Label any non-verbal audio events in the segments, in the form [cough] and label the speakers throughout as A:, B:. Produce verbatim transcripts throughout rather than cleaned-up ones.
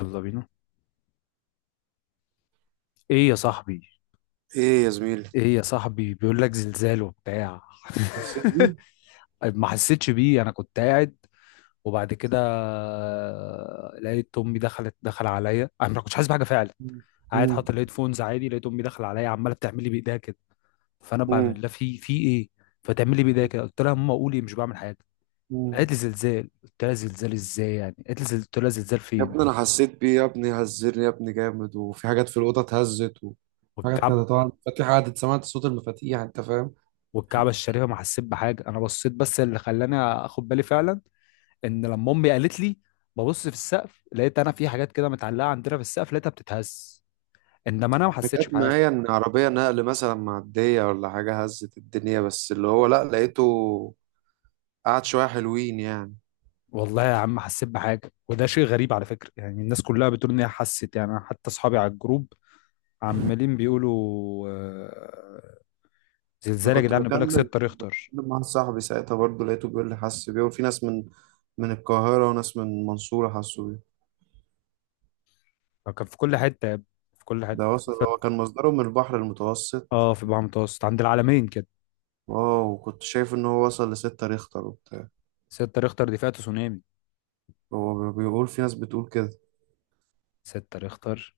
A: يلا بينا. ايه يا صاحبي؟
B: ايه يا زميلي.
A: ايه يا صاحبي، بيقول لك زلزال وبتاع.
B: حسيت بيه.
A: [laughs] ما حسيتش بيه، انا كنت قاعد. وبعد كده آه، لقيت امي دخلت دخل عليا، انا ما كنتش حاسس بحاجه فعلا.
B: مم.
A: قاعد حاطط
B: مم.
A: الهيدفونز عادي، لقيت امي داخله عليا، عماله بتعمل لي بايديها كده. فانا بعمل
B: مم.
A: لها في في ايه؟ فتعمل لي بايديها كده، قلت لها ماما قولي، مش بعمل حاجه.
B: مم.
A: قالت لي زلزال، قلت لها زلزال ازاي يعني؟ قالت لي زل- قلت لها زلزال
B: يا
A: فين؟
B: ابني انا حسيت بيه يا ابني، هزرني يا ابني جامد، وفي حاجات في الاوضه اتهزت و... حاجات
A: والكعب،
B: كده. طبعا المفاتيح، قعدت سمعت صوت المفاتيح، انت فاهم.
A: والكعبه الشريفه ما حسيت بحاجه، انا بصيت. بس اللي خلاني اخد بالي فعلا، ان لما امي قالت لي، ببص في السقف لقيت انا في حاجات كده متعلقه عندنا في السقف، لقيتها بتتهز. انما انا ما
B: أنا
A: حسيتش
B: جت
A: بحاجه.
B: معايا ان عربيه نقل مثلا معديه ولا حاجه هزت الدنيا، بس اللي هو لا، لقيته قعد شويه حلوين يعني.
A: والله يا عم حسيت بحاجه، وده شيء غريب على فكره، يعني الناس كلها بتقول ان هي حست، يعني أنا حتى اصحابي على الجروب عمالين بيقولوا آه،
B: انا
A: زلزال يا
B: كنت
A: جدعان، بيقول لك
B: بكلم
A: 6
B: كنت
A: ريختر.
B: بكلم مع صاحبي ساعتها، برضه لقيته بيقول لي حس بيه، وفي ناس من من القاهره وناس من المنصوره حسوا بيه.
A: كان في كل حته يا ابني، في كل حته.
B: ده وصل،
A: في-
B: هو كان مصدره من البحر المتوسط.
A: اه في بحر متوسط عند العالمين كده.
B: اه، وكنت شايف ان هو وصل لستة ريختر وبتاع.
A: 6 ريختر دي فئة تسونامي.
B: هو بيقول في ناس بتقول كده.
A: 6 ريختر،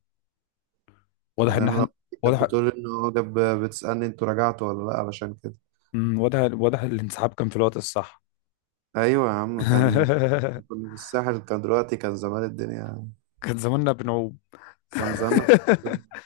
A: واضح
B: يعني
A: ان
B: انا لو
A: احنا،
B: كانت
A: واضح.
B: بتقول ان هو جاب، بتسألني انتوا رجعتوا ولا لا، علشان كده.
A: مم. واضح، واضح الانسحاب كان في الوقت الصح.
B: ايوه يا عم، كان
A: [laughs]
B: كنا في الساحل، كان دلوقتي كان زمان الدنيا يعني.
A: كان زماننا بنعوم.
B: كان زماننا في القصة ده.
A: [laughs]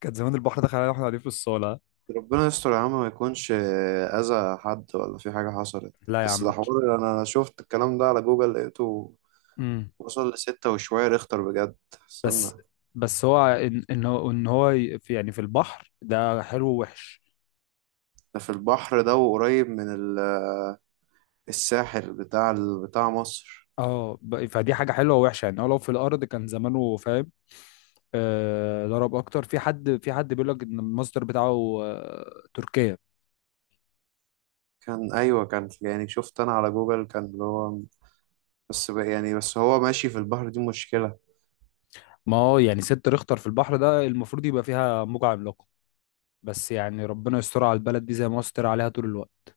A: كان زمان البحر دخل علينا واحنا قاعدين في الصالة.
B: ربنا يستر يا عم، ما يكونش اذى حد ولا في حاجة حصلت.
A: لا يا
B: بس
A: عم.
B: ده حوار، انا شفت الكلام ده على جوجل، لقيته
A: امم.
B: وصل لستة وشوية ريختر بجد. استنى،
A: بس بس هو ان ان هو ان هو ي- في يعني في البحر ده حلو ووحش.
B: ده في البحر، ده وقريب من ال- الساحل بتاع ال- بتاع مصر.
A: اه، ب- فدي حاجة حلوة ووحشة، يعني هو لو في الأرض كان زمانه، فاهم؟ آه، ضرب أكتر، في حد في حد بيقول لك إن المصدر بتاعه آه تركيا.
B: كان ايوه كان يعني، شفت انا على جوجل كان اللي هو بس بقى، يعني بس هو ماشي في البحر، دي مشكلة.
A: ما هو يعني ست ريختر في البحر ده المفروض يبقى فيها موجة عملاقة. بس يعني ربنا يستر على البلد دي زي ما هو ستر عليها طول الوقت.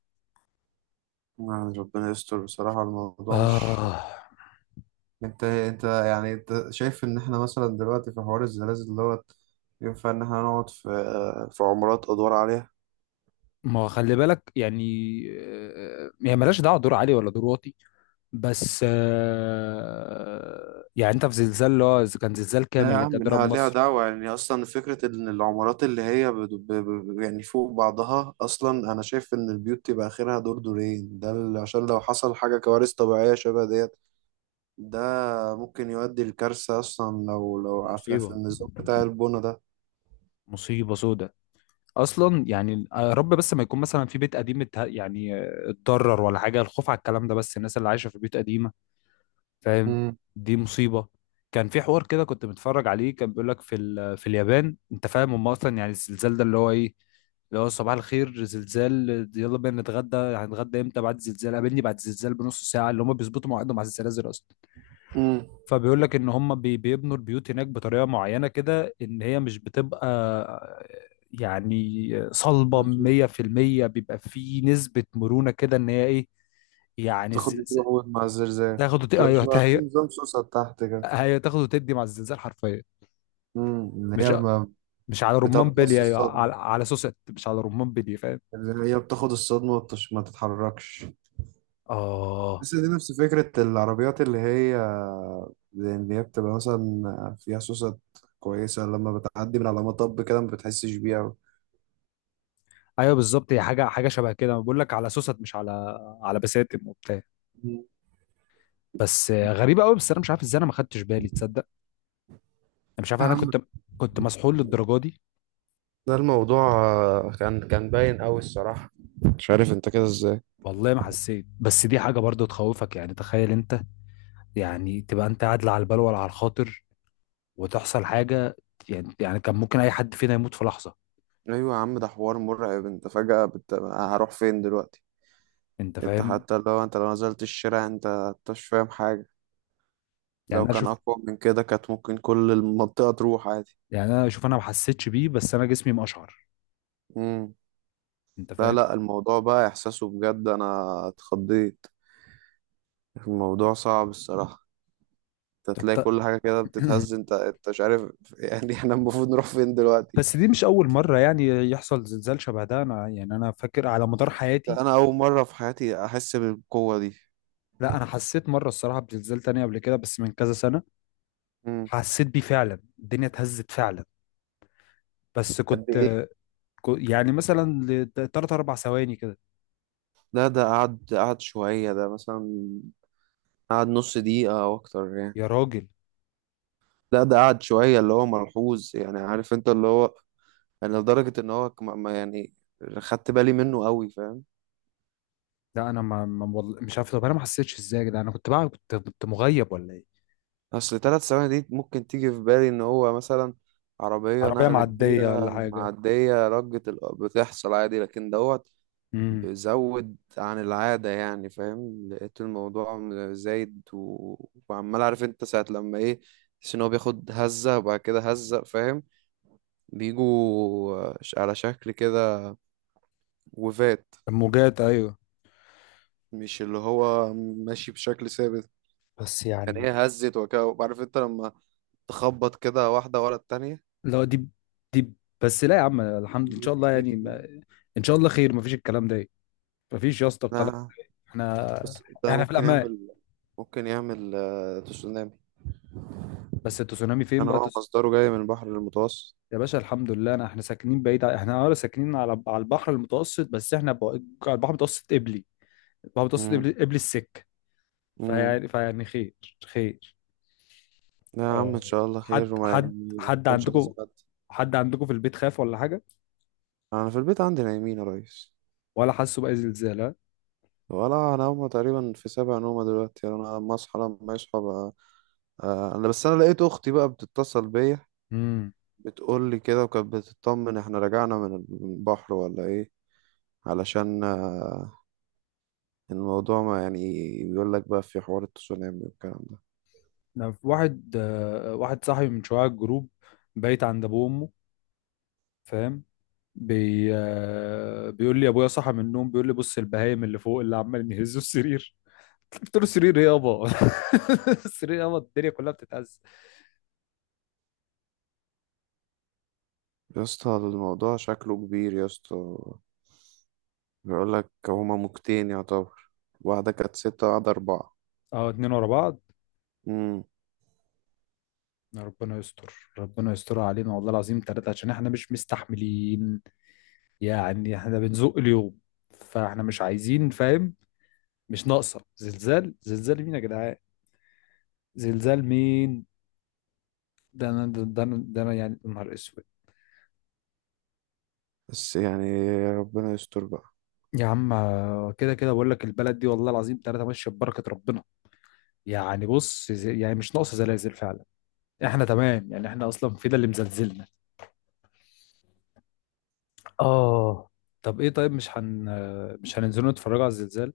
B: يعني ربنا يستر بصراحة. الموضوع مش،
A: آه.
B: انت انت يعني، انت شايف ان احنا مثلا دلوقتي في حوار الزلازل دوت ينفع ان احنا نقعد في في عمارات ادوار عليها؟
A: ما هو خلي بالك يعني. آه، يعني ملهاش دعوه دور عالي ولا دور واطي. بس آه، يعني انت في زلزال اللي هو، إذا كان زلزال كامل
B: لا يا
A: اللي كان
B: عم،
A: ضرب
B: ليها ليها
A: مصر.
B: دعوة. يعني اصلا فكرة ان العمارات اللي هي بد- ب... ب... يعني فوق بعضها، اصلا انا شايف ان البيوت تبقى اخرها دور دورين، ده ال- عشان لو حصل حاجة كوارث طبيعية شبه ديت، ده ممكن يؤدي لكارثة أصلا، لو لو في في
A: مصيبه،
B: النظام بتاع البنا ده.
A: مصيبه سودة. اصلا يعني، آه، يا رب بس ما يكون مثلا في بيت قديم اتها- يعني آه، اتضرر ولا حاجه، الخوف على الكلام ده بس الناس اللي عايشه في بيوت قديمه، فاهم،
B: مم.
A: دي مصيبه. كان في حوار كده كنت متفرج عليه، كان بيقول لك في ال- في اليابان، انت فاهم، هم اصلا يعني الزلزال ده اللي هو ايه، اللي هو صباح الخير زلزال، يلا بينا نتغدى، هنتغدى امتى؟ بعد الزلزال. قابلني بعد الزلزال بنص ساعه. اللي هم بيظبطوا مواعيدهم على الزلازل اصلا.
B: امم.
A: فبيقول لك ان هم بي- بيبنوا البيوت هناك بطريقه معينه كده، ان هي مش بتبقى يعني صلبه مية في المية، بيبقى في نسبه مرونه كده، ان هي ايه، يعني
B: تاخد
A: الزلزال،
B: بتروح مع الزلزال،
A: تاخد وت...
B: تبقى
A: ايوه،
B: شبه في
A: هي،
B: نظام سوسة تحت كده.
A: هي تاخد وتدي مع الزلزال حرفيا.
B: امم، اللي
A: مش
B: هي ما،
A: مش على رمان
B: بتمتص
A: بلي، ايوه،
B: الصدمة،
A: على على سوست، مش على رمان بلي، فاهم.
B: اللي هي بتاخد الصدمة وبتش... ما تتحركش.
A: اه،
B: بس دي نفس فكرة العربيات اللي هي، اللي هي بتبقى مثلا فيها سوسة كويسة، لما بتعدي من على مطب كده ما بتحسش بيها.
A: ايوه، بالظبط، هي حاجه حاجه شبه كده، بقول لك على سوست، مش على على بساتم وبتاع.
B: مم.
A: بس آه، غريبه قوي، بس انا مش عارف ازاي انا ما خدتش بالي، تصدق. انا مش عارف،
B: يا
A: انا
B: عم،
A: كنت كنت مسحول للدرجه دي.
B: ده الموضوع آه، كان كان باين قوي الصراحة، مش عارف انت كده ازاي.
A: والله ما حسيت، بس دي حاجه برضو تخوفك، يعني تخيل انت، يعني تبقى انت قاعد لا على البال ولا على الخاطر، وتحصل حاجه، يعني يعني كان ممكن اي حد فينا يموت في لحظه،
B: ايوه يا عم، ده حوار مرعب. انت فجأة بت... هروح فين دلوقتي؟
A: انت
B: انت
A: فاهم؟
B: حتى لو انت لو نزلت الشارع، انت انت مش فاهم حاجة.
A: يعني
B: لو
A: انا
B: كان
A: شوف
B: اقوى من كده كانت ممكن كل المنطقة تروح عادي.
A: يعني انا شوف انا ما حسيتش بيه، بس انا جسمي مقشعر،
B: امم.
A: انت
B: لا
A: فاهم؟
B: لا، الموضوع بقى احساسه بجد، انا اتخضيت. الموضوع صعب الصراحة. انت
A: طب
B: تلاقي
A: ت-
B: كل حاجة كده بتتهز،
A: [clears throat]
B: انت انت مش عارف [laughs] يعني احنا المفروض نروح فين دلوقتي؟
A: بس دي مش أول مرة يعني يحصل زلزال شبه ده. أنا يعني أنا فاكر على مدار حياتي،
B: ده انا اول مرة في حياتي احس بالقوة دي.
A: لا، أنا حسيت مرة الصراحة بزلزال تاني قبل كده، بس من كذا سنة،
B: امم.
A: حسيت بيه فعلا، الدنيا اتهزت فعلا. بس
B: قد
A: كنت،
B: ايه؟
A: كو- يعني مثلا لتلات أربع ثواني كده.
B: لا ده قعد، قعد شوية ده مثلا، قعد نص دقيقة أو أكتر يعني.
A: يا راجل.
B: لا ده قعد شوية اللي هو ملحوظ، يعني عارف أنت اللي هو، يعني لدرجة إن هو كم- ما يعني، خدت بالي منه قوي، فاهم.
A: لا، أنا ما ما- والله مش عارف، طب أنا ما حسيتش إزاي، ده أنا كنت بقى كنت كنت مغيب ولا إيه.
B: أصل تلات ثواني دي ممكن تيجي في بالي إن هو مثلا عربية
A: عربية
B: نقل
A: معدية ولا
B: كبيرة
A: حاجة.
B: معدية، رجة ال- بتحصل عادي، لكن دوت
A: امم.
B: بزود عن العادة، يعني فاهم، لقيت الموضوع زايد و... وعمال، عارف أنت ساعة لما إيه، تحس ان هو بياخد هزة وبعد كده هزة، فاهم، بيجوا ش- على شكل كده وفات.
A: الموجات، أيوه.
B: مش اللي هو ماشي بشكل ثابت،
A: بس
B: يعني
A: يعني.
B: هي هزت وكده، عارف انت لما تخبط كده واحدة ورا التانية.
A: لا، دي دي بس. لا يا عم الحمد، ان شاء الله يعني ما- ان شاء الله خير، ما فيش الكلام ده، مفيش يا اسطى الكلام.
B: ده
A: احنا
B: بس ده
A: احنا في
B: ممكن
A: الامان.
B: يعمل، ممكن يعمل آه، تسونامي،
A: بس التسونامي فين
B: عشان
A: بقى،
B: هو
A: تس...
B: مصدره جاي من البحر المتوسط.
A: يا باشا الحمد لله، انا احنا ساكنين بعيد، ع- احنا اه ساكنين على على البحر المتوسط، بس احنا بقى، على البحر المتوسط قبلي. البحر المتوسط
B: امم.
A: قبلي قبلي السكه.
B: امم.
A: فيعني فيعني خير. خير.
B: لا يا عم،
A: اه،
B: ان شاء الله خير،
A: حد
B: وما
A: حد
B: يعني
A: حد
B: يكونش لازم
A: عندكم،
B: حد.
A: حد عندكم في البيت خاف ولا حاجه،
B: انا في البيت عندي نايمين يا ريس.
A: ولا حسوا باي زلزال، ها؟
B: ولا انا، هما تقريبا في سابع نومة دلوقتي، يعني انا لما اصحى لما يصحى. آه، انا بس، انا لقيت اختي بقى بتتصل بيا،
A: امم.
B: بتقول لي كده، وكانت بتطمن احنا رجعنا من البحر ولا ايه، علشان آه، الموضوع ما يعني، بيقول لك بقى في حوار التسونامي والكلام ده.
A: انا في واحد آه، واحد صاحبي من شويه على الجروب، بيت عند ابوه وامه، فاهم، بي... آه، بيقول لي ابويا صحى من النوم، بيقول لي بص البهايم اللي فوق اللي عمالين يهزوا السرير. [laughs] قلت له السرير ايه يابا، [laughs] السرير يابا الدنيا كلها بتتهز.
B: يا اسطى الموضوع شكله كبير يا اسطى. بيقول لك هما موجتين يعتبر، واحدة كانت ستة واحدة أربعة.
A: اه، اتنين ورا بعض.
B: امم.
A: يا ربنا يستر، ربنا يسترها علينا والله العظيم ثلاثة، عشان احنا مش مستحملين، يعني احنا بنزق اليوم، فاحنا مش عايزين، فاهم، مش ناقصة زلزال. زلزال مين يا جدعان؟ زلزال مين؟ ده انا ده ده انا ده أنا يعني، يا نهار اسود.
B: بس يعني ربنا يستر بقى.
A: يا عم، آه، كده كده بقول لك، البلد دي والله العظيم ثلاثة ماشية ببركة ربنا، يعني بص، ز- يعني مش ناقصه زلازل فعلا. احنا تمام، يعني احنا اصلا في ده اللي مزلزلنا. اه. طب ايه، طيب مش هن مش هننزلوا نتفرجوا على الزلزال؟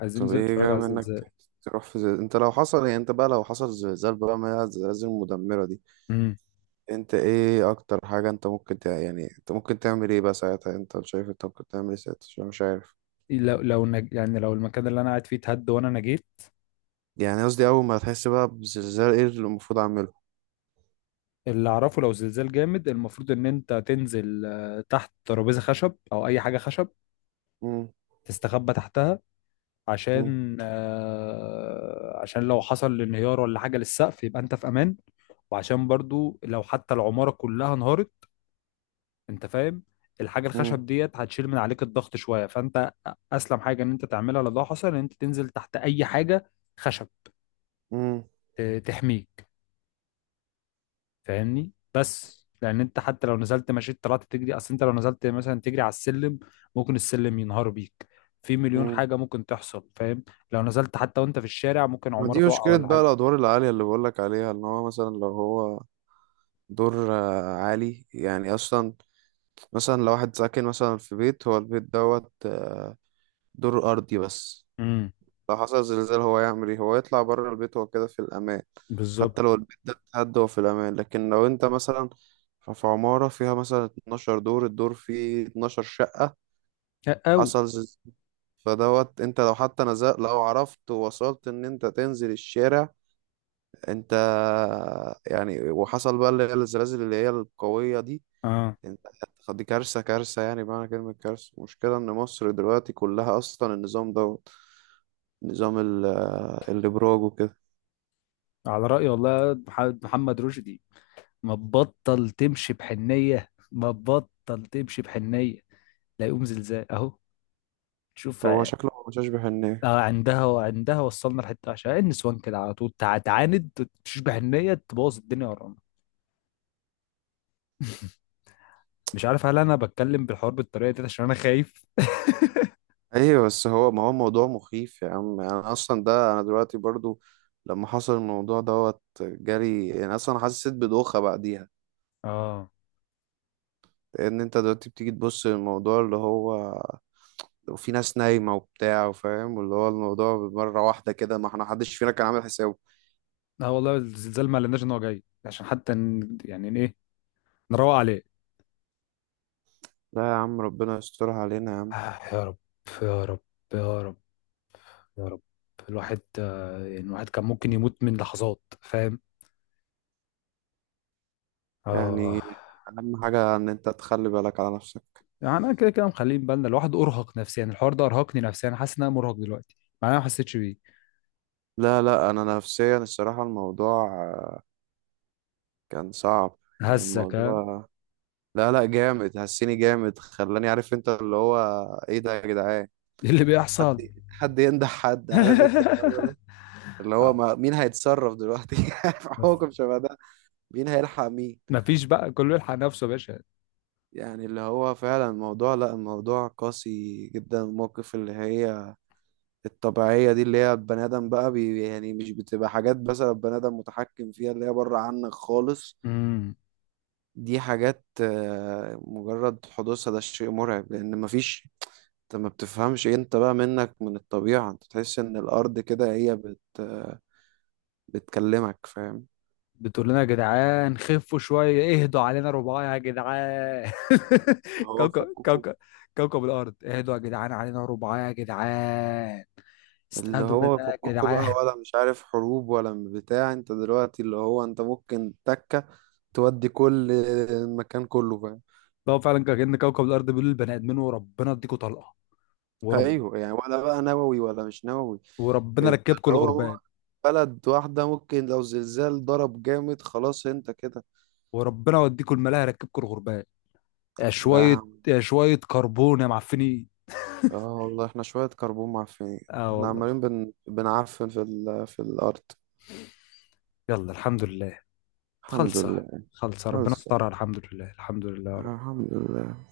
A: عايزين
B: طب
A: ننزل
B: ايه
A: نتفرج
B: جاي
A: على
B: منك،
A: الزلزال.
B: ت- تروح في زي... انت لو حصل، يعني انت بقى لو حصل زلزال بقى، ما هي الزلازل المدمرة دي،
A: امم.
B: انت ايه اكتر حاجة انت ممكن تع... يعني انت ممكن تعمل ايه بقى ساعتها، انت شايف انت ممكن تعمل ايه ساعتها، عشان مش عارف.
A: لو لو نج... يعني لو المكان اللي انا قاعد فيه اتهد وانا نجيت.
B: يعني قصدي اول ما تحس بقى بزلزال، ايه اللي المفروض اعمله؟
A: اللي اعرفه لو زلزال جامد، المفروض ان انت تنزل آه، تحت ترابيزه خشب او اي حاجه خشب،
B: مم،
A: تستخبى تحتها،
B: مم،
A: عشان آه، عشان لو حصل انهيار ولا حاجه للسقف يبقى انت في امان، وعشان برضو لو حتى العماره كلها انهارت، انت فاهم، الحاجه
B: مم،
A: الخشب ديت هتشيل من عليك الضغط شويه، فانت اسلم حاجه ان انت تعملها لو ده حصل، ان انت تنزل تحت اي حاجه خشب
B: مم،
A: ت- تحميك، فاهمني. بس لان انت حتى لو نزلت مشيت طلعت تجري، اصل انت لو نزلت مثلا تجري على السلم، ممكن السلم ينهار بيك، في مليون
B: مم.
A: حاجه ممكن تحصل، فاهم؟ لو نزلت حتى وانت في الشارع، ممكن
B: ما
A: عماره
B: دي
A: توقع
B: مشكلة
A: ولا
B: بقى،
A: حاجه.
B: الادوار العالية اللي بقولك عليها، ان هو مثلا لو هو دور آه، عالي يعني اصلا. مثلا لو واحد ساكن مثلا في بيت، هو البيت دوت آه، دور ارضي بس،
A: امم.
B: لو حصل زلزال هو يعمل ايه؟ هو يطلع بره البيت هو كده في الامان. حتى
A: بالظبط.
B: لو البيت ده اتهد هو في الامان. لكن لو انت مثلا ف- في عمارة فيها مثلا اتناشر دور، الدور فيه اتناشر شقة،
A: او.
B: حصل زلزال، فدوت انت لو حتى نزلت، لو عرفت ووصلت ان انت تنزل الشارع، انت، يعني وحصل بقى اللي هي الزلازل اللي هي القوية دي،
A: اه.
B: انت هتاخد- دي كارثة كارثة، يعني بمعنى كلمة كارثة. المشكلة ان مصر دلوقتي كلها اصلا النظام دوت، نظام ال- الابراج وكده.
A: على راي، والله، مح- محمد رشدي، ما تبطل تمشي بحنية، ما تبطل تمشي بحنية، لا يقوم زلزال اهو. تشوف،
B: هو
A: ع-
B: شكله مش اشبه الناس.
A: آه، عندها وعندها، وصلنا لحتة، عشان النسوان كده على طول تع- تعاند، تشوش بحنية، تبوظ الدنيا ورانا. مش عارف هل انا بتكلم بالحوار بالطريقة دي عشان انا خايف؟ [laughs]
B: ايوه، بس هو ما هو موضوع مخيف يا عم، يعني انا اصلا ده انا دلوقتي برضو لما حصل الموضوع دوت جالي، انا اصلا حسيت بدوخة بعديها،
A: اه.
B: لان انت دلوقتي بتيجي تبص للموضوع اللي هو، وفي ناس نايمة وبتاع وفاهم، واللي هو الموضوع مرة واحدة كده، ما احنا محدش فينا كان عامل حسابه.
A: لا والله، الزلزال ما قالناش ان هو جاي عشان حتى ن- يعني ن- ايه، نروق عليه.
B: لا يا عم ربنا يسترها علينا يا عم.
A: آه، يا رب. يا رب. يا رب. يا رب. الواحد آه، يعني الواحد كان ممكن يموت من لحظات، فاهم؟ اه.
B: يعني أهم حاجة إن أنت تخلي بالك على نفسك.
A: يعني انا كده كده مخليه بالنا، الواحد ارهق نفسيا، الحوار ده ارهقني نفسيا، حاسس ان انا مرهق دلوقتي، مع إن انا ما حسيتش بيه.
B: لا لا أنا نفسيا الصراحة الموضوع آه، كان صعب. يعني
A: هزك، ها؟
B: الموضوع، لا لا جامد، هسيني جامد، خلاني عارف أنت اللي هو، إيه ده يا جدعان؟
A: إيه اللي
B: حد،
A: بيحصل؟
B: حد ينده، حد، عارف أنت الجو ده،
A: [laughs]
B: اللي هو
A: آه،
B: ما مين هيتصرف دلوقتي؟ [laughs] في
A: مف-
B: حكم شبه ده، مين هيلحق مين؟
A: مفيش بقى، كله يلحق نفسه يا باشا.
B: يعني اللي هو فعلا الموضوع، لا الموضوع قاسي جدا، الموقف اللي هي الطبيعية دي، اللي هي البني آدم بقى بي، يعني مش بتبقى حاجات مثلا البني آدم متحكم فيها، اللي هي بره عنك خالص.
A: امم.
B: دي حاجات آه، مجرد حدوثها ده شيء مرعب، لأن مفيش، انت ما بتفهمش إيه، انت بقى منك من الطبيعة، انت تحس ان الأرض كده هي بت آه، بتكلمك، فاهم.
A: بتقول لنا يا جدعان خفوا شويه، اهدوا علينا رباعي يا جدعان.
B: اللي
A: [laughs]
B: هو
A: كوكب
B: فككوا،
A: كوكب كوكب الارض اهدوا يا جدعان، علينا رباعي يا جدعان،
B: اللي
A: استهدوا
B: هو
A: بالله يا
B: فككوا بقى
A: جدعان.
B: ولا مش عارف، حروب ولا بتاع، انت دلوقتي اللي هو انت ممكن تكة تودي كل المكان كله، فاهم.
A: [laughs] هو فعلا كان كوكب الارض بيقول للبني ادمين، وربنا اديكوا طلقه، ورب
B: ايوه يعني، ولا بقى نووي ولا مش نووي.
A: وربنا
B: انت
A: ركبكم
B: اللي هو
A: الغربان،
B: هو، بلد واحدة ممكن لو زلزال ضرب جامد خلاص انت كده.
A: وربنا يوديكم الملاهي، ركبكم الغربان، يا
B: لا يا
A: شويه
B: عم.
A: يا شويه كربون يا معفنين.
B: اه والله احنا شوية كربون معفنين،
A: اه
B: احنا
A: والله.
B: عمالين بن... بنعفن في ال... في الأرض.
A: يلا الحمد لله.
B: الحمد
A: خلصه،
B: لله.
A: خلصه ربنا
B: بس
A: استرها، الحمد لله، الحمد لله يا رب.
B: الحمد لله.